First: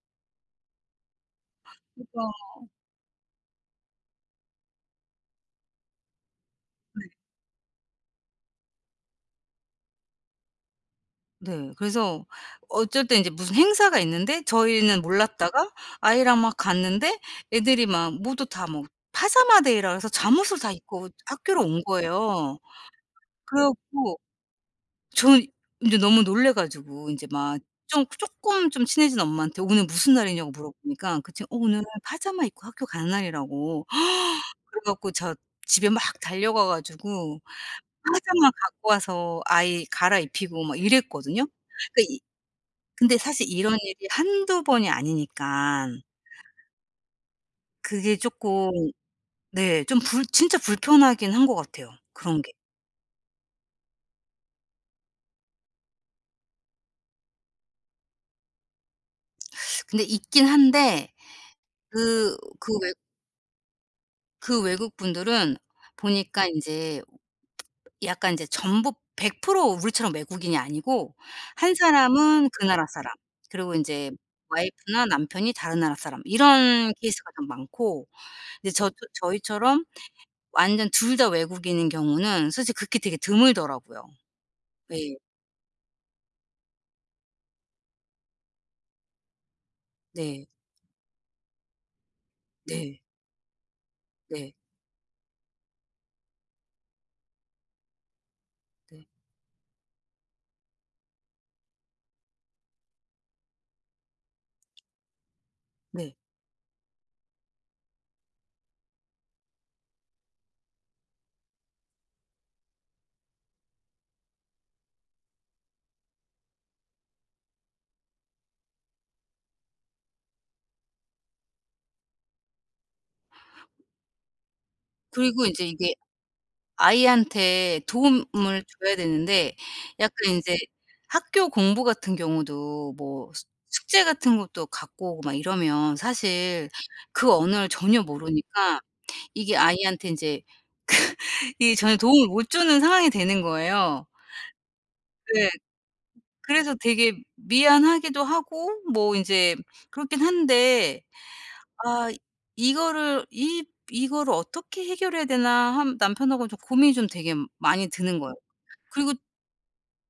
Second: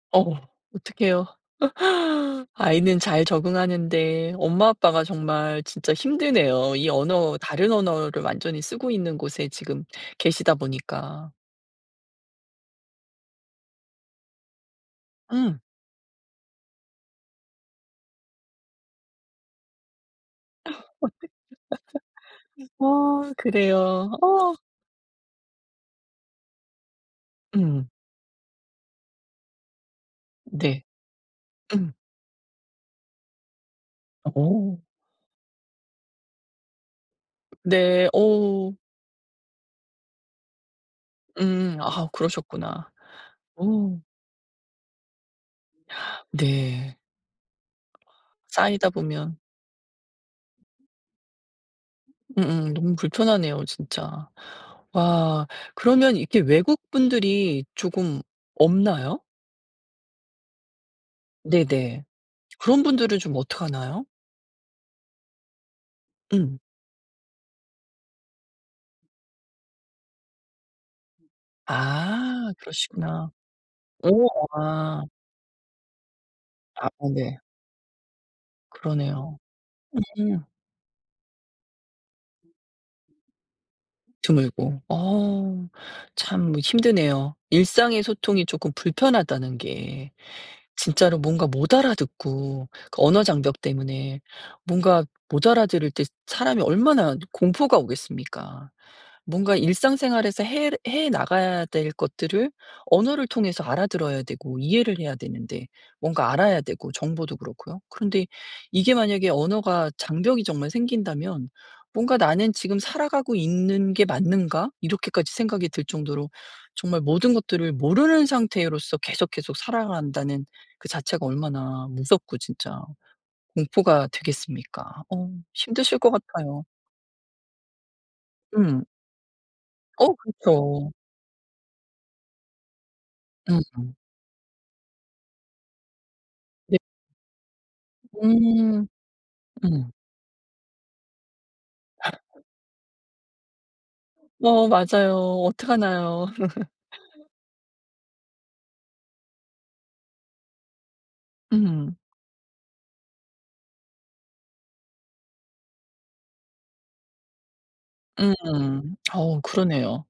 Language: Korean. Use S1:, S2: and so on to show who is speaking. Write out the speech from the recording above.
S1: 어 어떡해요?
S2: 그죠.
S1: 아이는 잘 적응하는데 엄마 아빠가 정말 진짜 힘드네요. 이
S2: 네.
S1: 언어 다른 언어를 완전히 쓰고 있는 곳에 지금 계시다 보니까.
S2: 네. 그래서 어쩔 때는 이제 무슨 행사가 있는데 저희는
S1: 음.
S2: 몰랐다가 아이랑 막 갔는데 애들이 막 모두 다 뭐 파자마 데이라 그래서 잠옷을
S1: 어 어떡해.
S2: 다 입고 학교로 온 거예요.
S1: 어
S2: 그래
S1: 그래요.
S2: 갖고
S1: 어.
S2: 저는 이제 너무 놀라 가지고 이제 막
S1: 음.
S2: 좀 쪼끔 좀 친해진 엄마한테 "오늘 무슨 날이냐?"고 물어
S1: 네.
S2: 보니까 그 친구가 "어 오늘
S1: 음.
S2: 파자마 입고 학교 가는 날"이라고 그래
S1: 어.
S2: 갖고 저 집에 막 달려가 가지고
S1: 네.
S2: 파자마
S1: 어.
S2: 갖고 와서 아이 갈아입히고 막 이랬거든요.
S1: 음.
S2: 그러니까
S1: 아
S2: 이
S1: 그러셨구나.
S2: 근데 사실 이런
S1: 어.
S2: 일이 1-2 번이 아니니까.
S1: 네.
S2: 그게 쪼끔
S1: 쌓이다 보면.
S2: 네 좀 불 진짜 불편하긴 한 것 같아요, 그런 게.
S1: 음음. 너무 불편하네요, 진짜. 와 그러면 이렇게 외국 분들이 조금 없나요?
S2: 근데 있긴 한데
S1: 네네.
S2: 그 그
S1: 그런
S2: 왜
S1: 분들은 좀 어떡하나요?
S2: 그 외국분들은 보니까
S1: 음.
S2: 이제 약간 이제 전부 100% 우리처럼 외국인이 아니고 한 사람은
S1: 아
S2: 그 나라 사람
S1: 그러시구나.
S2: 그리고 인제
S1: 오 아.
S2: 와이프나 남편이 다른 나라 사람
S1: 아
S2: 이런 케이스가
S1: 네.
S2: 좀 많고, 이제 저 또
S1: 그러네요.
S2: 저희처럼
S1: 음.
S2: 완전 둘 다 외국인인 경우는 솔직히 극히 되게 드물더라고요.
S1: 드물고.
S2: 네.
S1: 어 참 힘드네요. 일상의 소통이 쪼금 불편하다는 게,
S2: 네.
S1: 진짜로 뭔가 못 알아듣고
S2: 네.
S1: 그 언어 장벽 때문에.
S2: 네.
S1: 뭔가 못 알아들을 때 사람이 얼마나 공포가 오겠습니까?
S2: 네.
S1: 뭔가 일상생활에서 해 해 나가야 될 것들을 언어를 통해서 알아들어야 되고 이해를 해야 되는데,
S2: 네.
S1: 뭔가 알아야 되고 정보도 그렇고요. 그런데 이게 만약에 언어가 장벽이 정말 생긴다면 뭔가 '나는 지금 살아가고 있는 게 맞는가?' 이렇게까지 생각이 들 정도로 정말 모든 것들을 모르는 상태로서 계속, 계속 살아간다는 그 자체가 얼마나 무섭고 진짜 공포가 되겠습니까? 어
S2: 그리고 인제 이게
S1: 힘드실 것 같아요.
S2: 아이한테 도움을
S1: 음.
S2: 줘야 되는데
S1: 어
S2: 약간 이제
S1: 그렇죠.
S2: 학교 공부 같은 경우도 뭐 수
S1: 음음.
S2: 숙제 같은 것도 갖고 오고 막 이러면 사실
S1: 네.
S2: 그 언어를 전혀 모르니까
S1: 음.
S2: 이게
S1: 음.
S2: 아이한테 이제 그 이 전혀 도움을 못 주는 상황이 되는 거예요.
S1: 어 맞아요.
S2: 네.
S1: 어떡하나요?
S2: 그래서 되게 미안하기도 하고 뭐 인제 그렇긴 한데
S1: 음.
S2: 아 이거를 이 '이거를 어떻게 해결해야 되나?' 한 남편하고 좀 고민이 좀 되게 많이 드는 거예요.
S1: 음.
S2: 그리고
S1: 어 그러네요.